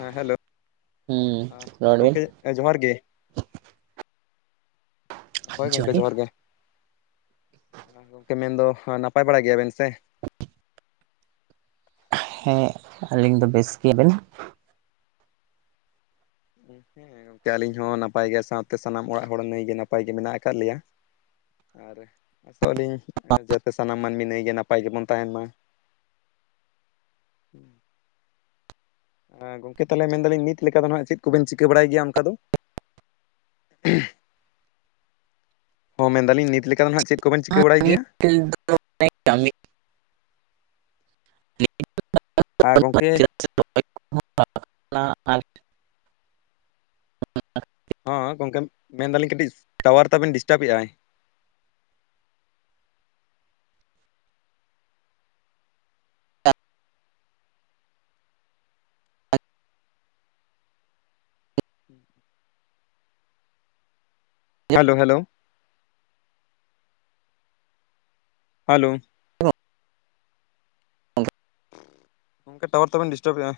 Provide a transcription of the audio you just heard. ᱦᱮᱸ ᱦᱮᱞᱳ ᱦᱩᱸ ᱨᱚᱲ ᱵᱤᱱ ᱜᱚᱝᱠᱮ ᱦᱮᱸ ᱡᱚᱦᱟᱨ ᱜᱮ, ᱦᱳᱭ ᱜᱚᱝᱠᱮ ᱡᱚᱦᱟᱨ ᱜᱮ᱾ ᱦᱮᱸ ᱜᱚᱝᱠᱮ ᱢᱮᱱᱫᱚ ᱱᱟᱯᱟᱭ ᱵᱟᱲᱟ ᱜᱮᱭᱟᱵᱮᱱ ᱥᱮ? [inaudible] ᱦᱮᱸ ᱟᱹᱞᱤᱧ ᱫᱚ ᱵᱮᱥ ᱜᱮ [unintelligible] ᱦᱮᱸ ᱜᱚᱝᱠᱮ ᱟᱹᱞᱤᱧ ᱦᱚᱸ ᱱᱟᱯᱟᱭ ᱜᱮ, ᱥᱟᱶᱛᱮ ᱥᱟᱱᱟᱢ ᱚᱲᱟᱜ ᱦᱚᱲ ᱱᱟᱹᱭᱜᱮ ᱱᱟᱯᱟᱭ ᱜᱮ ᱢᱮᱱᱟᱜ ᱠᱟᱫ ᱞᱮᱭᱟ᱾ ᱟᱨ ᱟᱥᱚᱜ ᱟᱹᱞᱤᱧ ᱮᱸ ᱡᱟᱛᱮ ᱥᱟᱱᱟᱢ ᱢᱟᱹᱱᱢᱤ ᱱᱟᱹᱭ ᱜᱮ ᱱᱟᱯᱟᱭ ᱜᱮᱵᱚᱱ ᱛᱟᱦᱮᱱ ᱢᱟ᱾ ᱦᱮᱸ ᱜᱚᱝᱠᱮ ᱛᱟᱞᱦᱮ ᱢᱮᱱᱫᱟᱞᱤᱧ ᱱᱤᱛ ᱞᱮᱠᱟ ᱫᱚ ᱱᱟᱸᱜ ᱪᱮᱫ ᱠᱚᱵᱮᱱ ᱪᱤᱠᱟᱹ ᱵᱟᱲᱟᱭ ᱜᱮᱭᱟ ᱚᱱᱠᱟ ᱫᱚ? ᱦᱚᱸ ᱢᱮᱱᱫᱟᱞᱤᱧ ᱱᱤᱛ ᱞᱮᱠᱟ ᱱᱟᱦᱟᱸᱜ ᱪᱮᱫ ᱠᱚᱵᱮᱱ ᱪᱤᱠᱟᱹ ᱵᱟᱲᱟᱭ ᱜᱮᱭᱟ? [unintelligible] ᱟ ᱜᱚᱝᱠᱮ ᱚᱱᱟ [unintelligible] ᱦᱚᱸ ᱜᱚᱝᱠᱮ ᱢᱮᱱᱫᱟᱞᱤᱧ ᱠᱟᱹᱴᱤᱡ ᱴᱟᱣᱟᱨ ᱛᱟᱵᱤᱱ ᱰᱤᱥᱴᱟᱵ ᱮᱜᱟᱭ᱾ Hello hello. ᱦᱮᱞᱳ᱾ [inaudible] ᱜᱚᱝᱠᱮ ᱴᱟᱣᱟᱨ ᱛᱟᱵᱤᱱ ᱰᱤᱥᱴᱟᱵ ᱮᱜᱟᱭ᱾